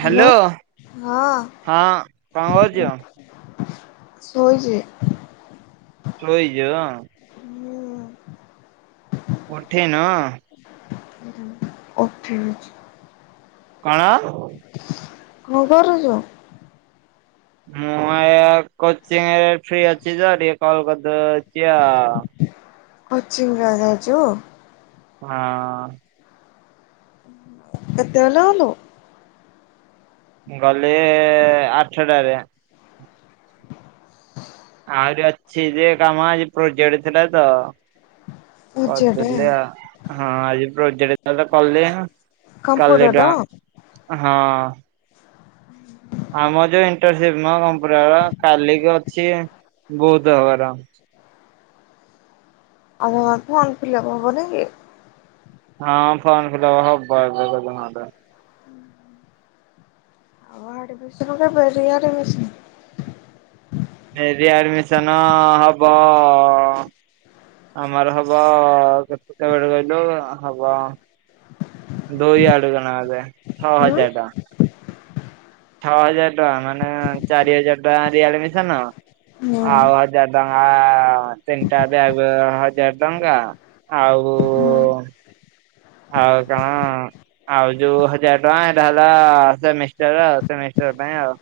Hello ହଁ କଣ କରୁଚ? ଶୋଇଚି। ଶୋଇଚଅ। ଉଠିନ। ଉଠି ଯାଉଚି। କଣ? କଁ କରୁଛ? ମୁଁ ଏ କୋଚିଂରେ ଫ୍ରି ଅଛି ତ ଟିକେ କଲ କରିଦଉଚି ଆଉ। କୋଚିଂ ରେ [unintelligible] ହଁ। କେତେବେଲେ ଗଲୁ? ଗଲି ଆଠଟାରେ। ଆହୁରି ଅଛି ଯେ କାମ ଆଜି ପ୍ରୋଜେକ୍ଟ ଥିଲା ତ- ଅଜାଟେ କରିଦେଲି ଆଉ ହଁ ଆଜି ପ୍ରୋଜେକ୍ଟ କଲେ କଲି। କାଲି କମ୍ପ୍ୟୁଟର ଡ ହଁ। ଆମ ଯୋଉ ଇଣ୍ଟରସିପ ମ କମ୍ପ୍ୟୁଟରର କାଲିକି ଅଛି ବୌଦ ହବାର। ଆଗ କଣ ଫର୍ମ ଫିଲପ୍ ହବନି କି? ହଁ ଫର୍ମ ଫିଲଅପ ହବ ଏବେ ଗଲେ ନହେଲେ। ଆମ ଆଡେ ବିଷ [unintelligible] ଏ ରିଆଡମିସନ ହବ ଆମର ହବ କେତେ ବେଳେ କହିଲୁ ହବ। ଦୁଇ ଆଡୁକୁ ନେ ଛଅ ହୁଁ ହଜାର ଟଙ୍କା। ଛଅ ହଜାର ଟଙ୍କା ମାନେ, ଚାରି ହଜାର ଟଙ୍କା ରିଆଡିମ୍ ସନ୍ ହୁଁ ଆଉ ହଜାର ଟଙ୍କା ତିନିଟା ବ୍ୟାଗ ହଜାର ଟଙ୍କା ଆଉ ହୁଁ। ଆଉ କଣ ଆଉ ଯୋଉ ହଜାର ଟଙ୍କା ଏଇଟା ହେଲା ସେମିଷ୍ଟର ଆ ସେମିଷ୍ଟର ପାଇଁ ଆଉ।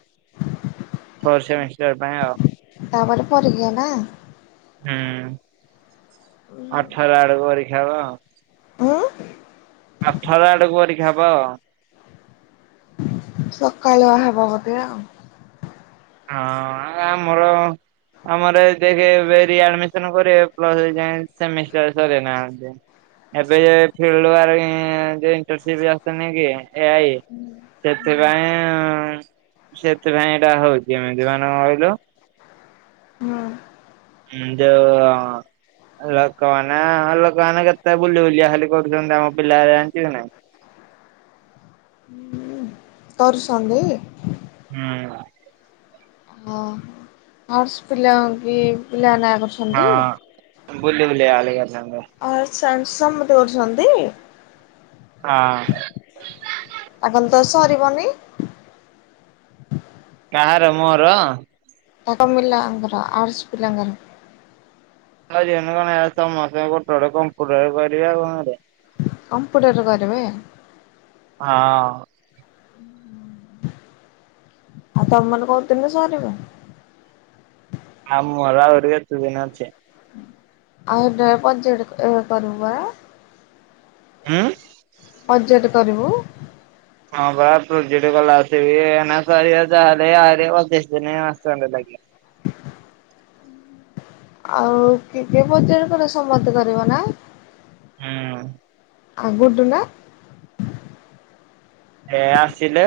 ଫୋର୍ ସେମିଷ୍ଟର ପାଇଁ ଆଉ। ତାପରେ ପରିକ୍ଷା ନା। ହୁଁ। ଅଠର ଆଡକୁ ପରୀକ୍ଷା ହବ। ଉଁ ଅଠର ଆଡକୁ ପରିକ୍ଷା ହବ। ସଖାଳୁଆ ହବ ବୋଧେ ଆଉ। ହଁ ଆ ମୋର ଆମର ଦେଖ୍ ରିଆଡ଼ିମିଶନ କରିବେ ପ୍ଲସ ଏଯାଏଁ ସେମିଷ୍ଟର ସରେଇ ନାହିଁନ୍ତି। ଏବେ ଯ ଫିଲୁଆର୍ ଇଣ୍ଟରସିଭ୍ ଆସୁନି କି ଏଆଇ ସେଥିପାଇଁ ସେଥିପାଇଁ ଏଇଟା ହଉଛି ଏମିତି ମାନେ କଁ କହିଲୁ ହୁଁ। ଉଁ ଯୋଉ ଲୋକମାନେ ଲୋକମାନେ କେତେ ବୁଲି ବୁଲିିବା ଖାଲି କରୁଛନ୍ତି ଆମ ପିଲା ଆଣିଚୁ କି ନାହିଁ। ତୋର ସଙ୍ଗେ ହୁଁ। ହଁ ଆର୍ସ ପିଲା କି ପିଲା ନ ହଁ ବୁଲି ବୁଲଆ ଖାଲି କରିଚନ୍ତି। ଆ ର ଛନ୍ ସମେତେ କରୁଛନ୍ତି। ହଁ। ଆଗନ ତ ସରିବନି କାହାର ମୋର? ତାଙ୍କ ମିିଲା ଆଙ୍କର ଆର୍ଟ୍ସ ପିଲାଙ୍କର। [unintelligible] ସମସ୍ତେ ଗୋଟେ କମ୍ପୁଟର କରିବେ ଆଉ କ କରିବେ। କମ୍ପ୍ୟୁଟର କରିବେ? ହଁ ଆଉ ତମ ମାନେ କହୁଥିନି ସରିବ ଆଉ ମୋର ଆଉ [unintelligible] ଆଉ ଏବେ ପଞ୍ଚଡ କରିବା। ଉଁ ଅଜେଟ କରିବୁ ହଁ ବା ପ୍ରୋକେଟ୍ ଗଲା ଆସିକି ନା କରିବେ ଜାହେଲେ ଆହୁରି ପଚିଶ ଦିନ ମାସେ ଖଣ୍ଡେ ଲାଗିବ। ଆଉ କେତେ ପଜାର କଣ ସମତେ କରିବ ନା? ହୁଁ। ଆଗଠୁ ନା? ଏ ଆସିଲେ।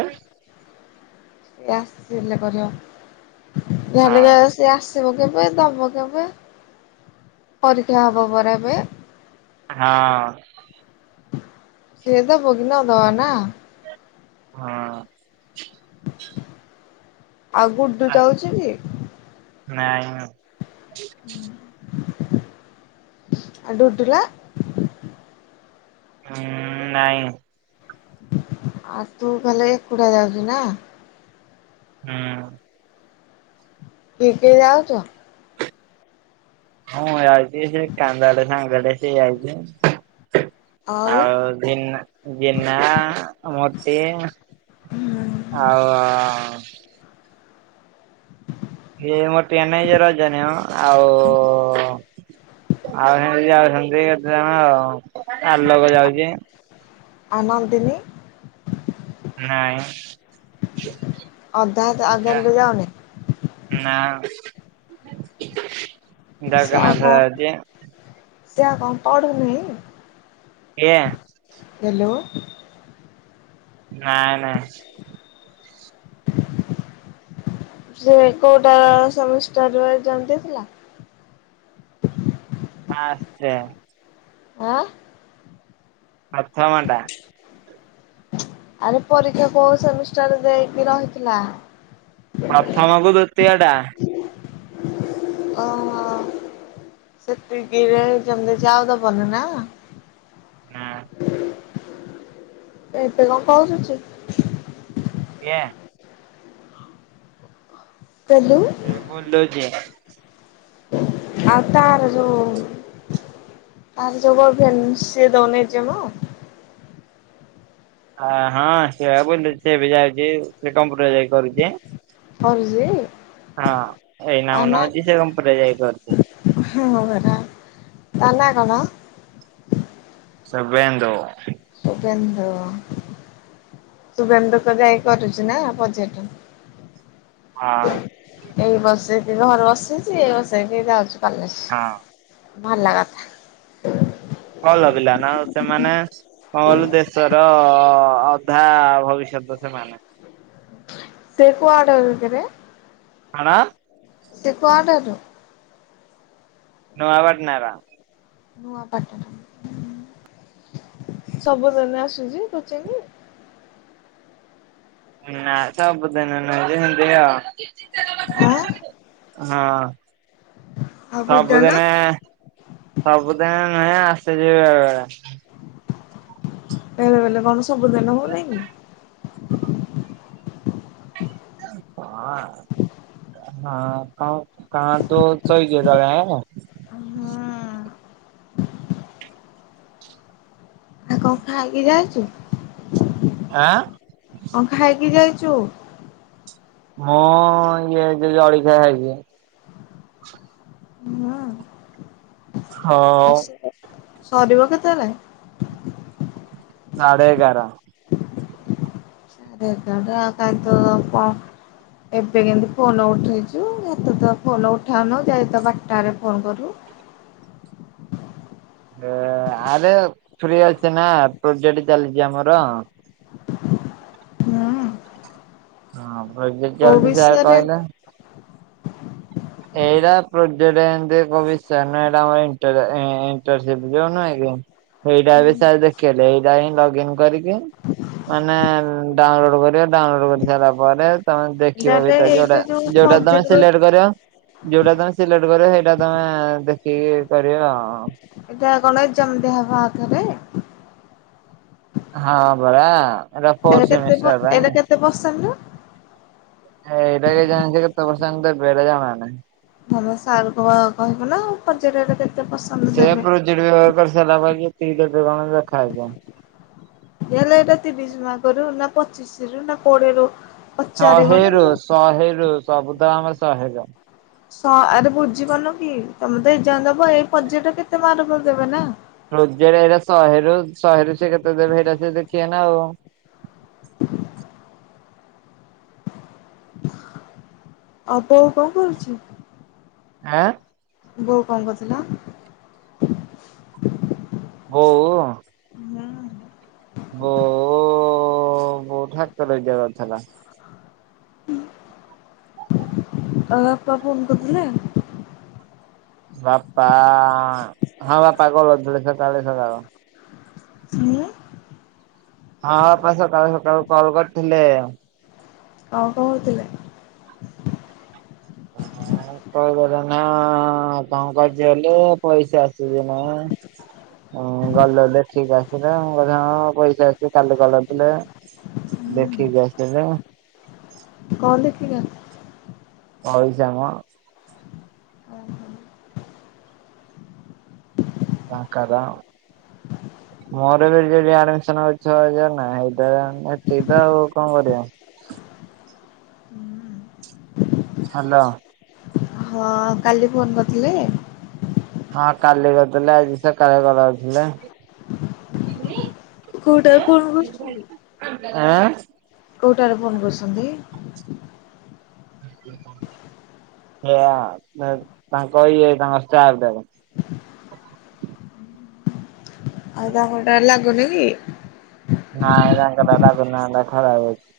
ଏ ଆସିଲେ କରିବ ଏ ଆଲେରିଆ ହଁ ସ ସେ ଆସିବ କେବେ ଦବ କେବେ? ପରୀକ୍ଷା ହେବ ପରା ଏବେ? ହଁ। ସେ ଏବେ [unintelligible] ନାଁ। ହଁ। ଆଉ ଗୁୁଡୁ ଯାଉଚି କି? ନଇଁ ମ ଆ ଡୁଡୁରା ଉଁ ନାଇଁ। ଆଉ ତୁ କଲେ ଏକୁଟା ଯାଉଚୁ ନା? ହୁଁ। କିଏ କିଏ ଯାଉଚ? ହଁ ଯାଉଚି ସେ କାନ୍ଦାଡେ ସାଙ୍ଗ ଟେ ସେ ଯାଉଚି। ଆଉ ଆଉି ଦିନ ଦିନା ମତି ଆଉ ଆ ହେ ଆମ ଟେନାଇ ଜର ଜଣେ ଅ ଆଉ ଆଉ ସେମିତି ଯାଉଛନ୍ତି କେତେ ଜଣ ଆଉ ଆଲୋକ ଯାଉଚି। ଆନନ୍ଦିନୀ। ନାଇଁ ଅଦା ହାତ ଆଉ ଜଲୁଲି ଯାଉନି? ନା। ସେ ଆଉ ଜଗନ୍ନାଥ କଁ ଯାଉଛି ସେଆ କଁ ପଢୁନେଇ? ୟା ହେଲୋ। ନାଇଁ ନାଇଁ। ସେ କୋଉଟା ସେମିଷ୍ଟାରରେ ଏକ୍ସାମ୍ ଦେଇଥିଲା? ଆସଚା। ଆଁ? ଆଛା ମଣ୍ଡା। ଆରେ ପରୀକ୍ଷା କୋଉ ସେମିଷ୍ଟାର ଦେଇକି ରହିଥିଲା? ପ୍ରଥମକୁ ଦୁତିଅ ଟା। ଓହ ସେତିକୀରେ ଏକ୍ସାମ ଦେଇଚି ଆଉ ଦବନି ନା? ନାଁ। ସେ ଏବେ କଁ କରୁଚି? [unintelligible] [unintelligible] ବୁଲୁଚି। ଆଉ ତାର ଯେଉ ଆ ଜୋ [unintelligible] ସିଏ ଦୋଉନି ଏକ୍ଜାମ? ହଁ ସେ ବା ବୁଲୁଚି ସେ ବି ଯାଉଚି କମ୍ପୁଟର ଯାଇକି କରୁଚି। [unintelligible] ହଁ ଏଇ ନା ମନ ଅଛି ସେ କମ୍ପଟ ଯାଇକି କରୁଚି। [unintelligible] ତା ନା କଣ? ସୁବେନ୍ଦୁ। ସୁବେନ୍ଦୁ। ସୁବେନ୍ଦୁ ତୋ ଯାଇକି କରୁଚି ନା ପ୍ରୋଜେକଟ? ହଁ। ଏଇ ବସେଇକି ଘରେ ବସେଇଚି ଏଇ ବସେଇକି ଯାଉଚି କଲେଜ। ହଁ। ଭଲ କଥା। ଭଲ ପିଲା ନା ସେମାନେ କଣ କଲୁ ଦେଶର ଅଧା ଭବିଷ୍ୟତ ସେମାନେ। ସେ କୁଆଡେ କିରେ? କଣ? ସେ କୁଆଡେ ରୁ? ନୁଆ ବାଟନାର। ନୂଆ ପାଟଣା। ସବୁଦିନେ ଆସୁଚି କୋଚିଙ୍ଗ? ନା ସବୁଦିନ ନହଁ ଯେ ଏମତି ଆଉ। ଆଁ? ହଁ ବିଦ୍ୟାଳୟ ସବୁଦିନେ ସବୁଦିନ ନୁହେଁ ଆସିଚି ବେଳେବେଳେ। ବେଳେ ବେଳେ କଣ ସବୁ ଦିନ ହଉନେଇ କି? ହଁ। ହଁ କ କଣ ତୁ ଶୋଇଚୁ ଏତୋଳ ଯାଏ? ହଁ ଆଉ କଣ ଖାଇକି ଯାଉଚୁ? ଆଁ? କ ଖାାଇକି ଯାଇଚୁ? ମୁଁ ଇଏ ଯଳିଖିଆ ଖାଇଚି। ହୁଁ ହଉ ଆସ ସରିବ କେତେଳେ? ସାଢ଼େ ଏଗାର। ସାଢେ ଏଗାର ଆଉ କାଇଁ ତ କଁ ଏବେ କେମିତି ଫୋନ ଉଠେଇଚୁ ଏତେ ତ ଫୋନ ଉଠାଉନୁ ଯାଇ ତ ବାରଟାରେ ଫୋନ୍ କରୁ। ଆରେ ଫ୍ରି ଅଛି ନା ପ୍ରୋଜେକ୍ଟ ଚାଲିଚି ଆମର। ହୁଁ ହଁ ପ୍ରୋଜେକଟ କୋଉ ଚାଲିଚି ସାର ବିଷୟରେ କହିଲେ। ହୁଁ ଏଇଟା ପ୍ରୋଜେଟ ଏମତି [unintelligible] ଇଣ୍ଟରସିପ ଯୋଉ ନୁହଁ କି ସେଇଟା ବି ସାର ଦେଖେଇଲେ ଏଇଟା ହିଁ ଲଗ ଇନ କରିକି ମାନେ ଡାଉନଲୋଡ କରିବ ଡାଉନଲୋଡ କରି ସାରିଲା ପରେ ତମେ ଦେଖିବ ତାହେଲେ ଭିତରେ ଏଇଟା ଯୋଉଟା ଯୋଉ ଯୋଉଟା ପ୍ରୋଜେକ୍ଟ ତମେ ର ସିଲେକ୍ଟ କରିବ ଯୋଉଟା ତମେ ସିଲେକ୍ଟ କର ସେଇଟା ତମେ ଦେଖିକି କରିବ ଆଉ। ଏଟା କଣ ଏଜାମ୍ ଦିଆ ହବ ଆଉ ଥରେ? ହଁ ପରା ଏଟା ଏଇଟା ଫୋର କେତେ ପ ସେମିଷ୍ଟର୍ ଏଇଟା ପାଇଁ। କେତେ [unintelligible] ଏଇଟା କେ ଜାଣି କେତେ [unintelligible] ଦେବେ ଏଟା ଜଣା ନାହିଁ। [unintelligible] ସାର୍ କହିବ ନା ପଚାରିବ ଏଟା କେତେ ପ ସେୟା ପ୍ରୋଜେକ୍ଟ୍ ବ୍ୟବହାର କରି ସାରିଲା ପରେ ପି ଡବ୍ଲ୍ୟୁ କଣ ଲେଖା ହେଇଥିବ। ହେଲେ ଏଇଟା ତିରିଶି ମାର୍କରୁ ନା ପଚିଶି ରୁ ନା କୋଡି଼ଏ ରୁ ଶହେରୁ ଶହେରୁ ସବୁତ ଆମେ ଶହେରୁ ସ ଆରେ ବୁଝିିପାରୁନ କି ତମେ ତ ଏଜାମ୍ ଦେବ ଏଇ ପର୍ଯ୍ୟାଟ କେତେ ମାର୍କ ଦେବେ ନା। ପ୍ରୋଜେକ୍ଟ ଏଇଟା ଶହେରୁ ଶହେରୁ ସେ କେତେ ଦେବେ ଏଇଟ ସେ ଦେଖିବ ନା ଆଉ। ଆପ ଆଉ କଣ କରୁଛି? ଆଁ ବୋଉ କଣ କରୁଥିଲା। ବୋଉ ଉଁ ବୋଉ ବୋଉ ଠାକର ଯବାର ଥିଲା। [inaudible] ଆ ବାପା ଫୋନ କରିଥିଲେ ବାପା ହଁ ବାପା କଲ୍ କରିଥିଲେ ସକାଳେ ସକାଳ। ଉଁ ହଁ ବାପା ସକାଳୁ ସକାଳୁ କଲ୍ କରିଥିଲେ ଆ ଆଉ କହୁଥିଲେ କଣ ଗଲା ନା ହଁ କାମ କରୁଛୁ ହେଲେ ପଇସା ଆସୁଛି ନା ହୁଁ ଗଲେ ଦେଖିକି ଆସିଲେ ମୁ କହିଲି ପଇସା ଆସିଛି କାଲି କଲ୍ କରିଥିଲେ। ଦେଖିକି ଆସିଲେ କଣ ଦେଖିବା? ପଇସା ମ ଓ ହୋ। ପାଙ୍କାଦା ମୋର ବି ରି ଆଡମିସନ କରିଚି ଛଅ ହଜାର ନା ହେଇ ହେତିକି ତ ଆଉ କଣ କରିବା ହାଲୋ ହଁ କାଲି ଫୋନ୍ କରିଥିଲେ? ହଁ କାଲି କରିଥିଲେ ଆଜି ସକାଳେ କରିଥିଲେ। କୋଉଟାରେ ଫୋନ୍ କରୁଛନ୍ତି? ଆଁ କୋଉଟାରେ ଫୋନ୍ କରିସନ୍ତି? ଏଆ ତାଙ୍କ ଇଏ ତାଙ୍କ ଷ୍ଟାପ୍ ଟାରେ। ଆଉ ତାଙ୍କରଟା ଲାଗୁନି କି? ନାଇଁ ତାଙ୍କର ଲାଗୁନି ହେଟା ଖରାପ୍ ହେଇଯାଇଛି।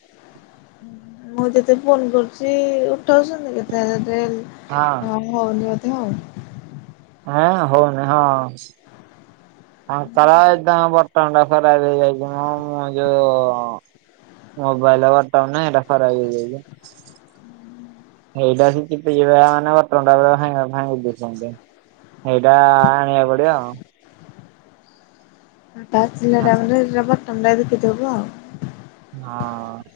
ମୁଁ ଯେତେ ଫୋନ୍ କରୁଛି ଉଠାଉଛନ୍ତି କେତେ ଯେତେ ହଁ ହଁ ହଉନି ବୋଧେ ଆଉ ହଁ ହଉନି ହଁ ଅଁ ତାଙ୍କର ଏ ତାଙ୍କ ବଟନ୍ ଟା ଖରାପ ହେଇ ଯାଇଛି ମ ମୁଁ ଯଉ ହଁ ମୋବାଇଲ୍ ର ବଟମ ନାଇଁ ଏଇଟା ଖରାପ ହେଇଯାଇଛି। ଏଇଟା ସେ ଚିପି କିବା ମାନେ ବଟମ ଟା ପୁରା ଭା- ଭାଙ୍ଗି ଦେଇଛନ୍ତି। ଏଇଟା ଆଣିବାକୁ ପଡି଼ବ ଆଉ [unintelligible] ଟିକେ ଦବ ଆଉ ହଁ ଅଁ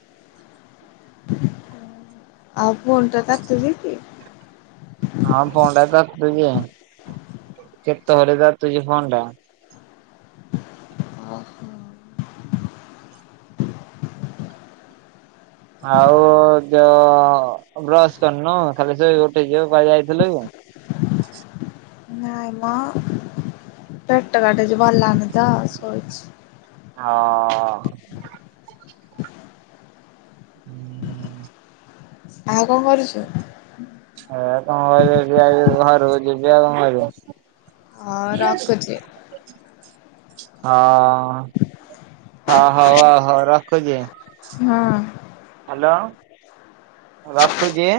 ଆଉ ଫୋନ୍ ଟା ତାତୁଚି କି? ହଁ ଫୋନ୍ ଟା ତାତୁତି ଆଉ କେତେ ଭରେ ତାତୁଛି ଫୋନ୍ ଟା। ଓହୋ [unintelligible] ଆଉ ଯୋଉ ବ୍ରଶ୍ କରିନୁ ଖାଲି ସେ ଗୋଟେ ଝିଅ କୁଆଡେ ଯାଇଥିଲେ କଣ ନାଇଁ ମ ପେଟ କାଟୁଚି ଭଲ ଲାଗୁନି ତ ଶୋଇଛି। ହଁ ଅଁ ହୁଁ ଉଁ ଆଉ କଣ କରୁଛୁ? ଏ କଣ କରିବି ଏଇଠି ଠିଆ ହେଇଚି ଘରକୁ ଯିବି ଆଉ କଣ କରିବି। ହଁ ରଖୁଛି। ହଁଅଁ ହଁ ହଉ ହଉ ରଖୁଛି। ହୁଁ। ହାଲୋ ରଖୁଛି।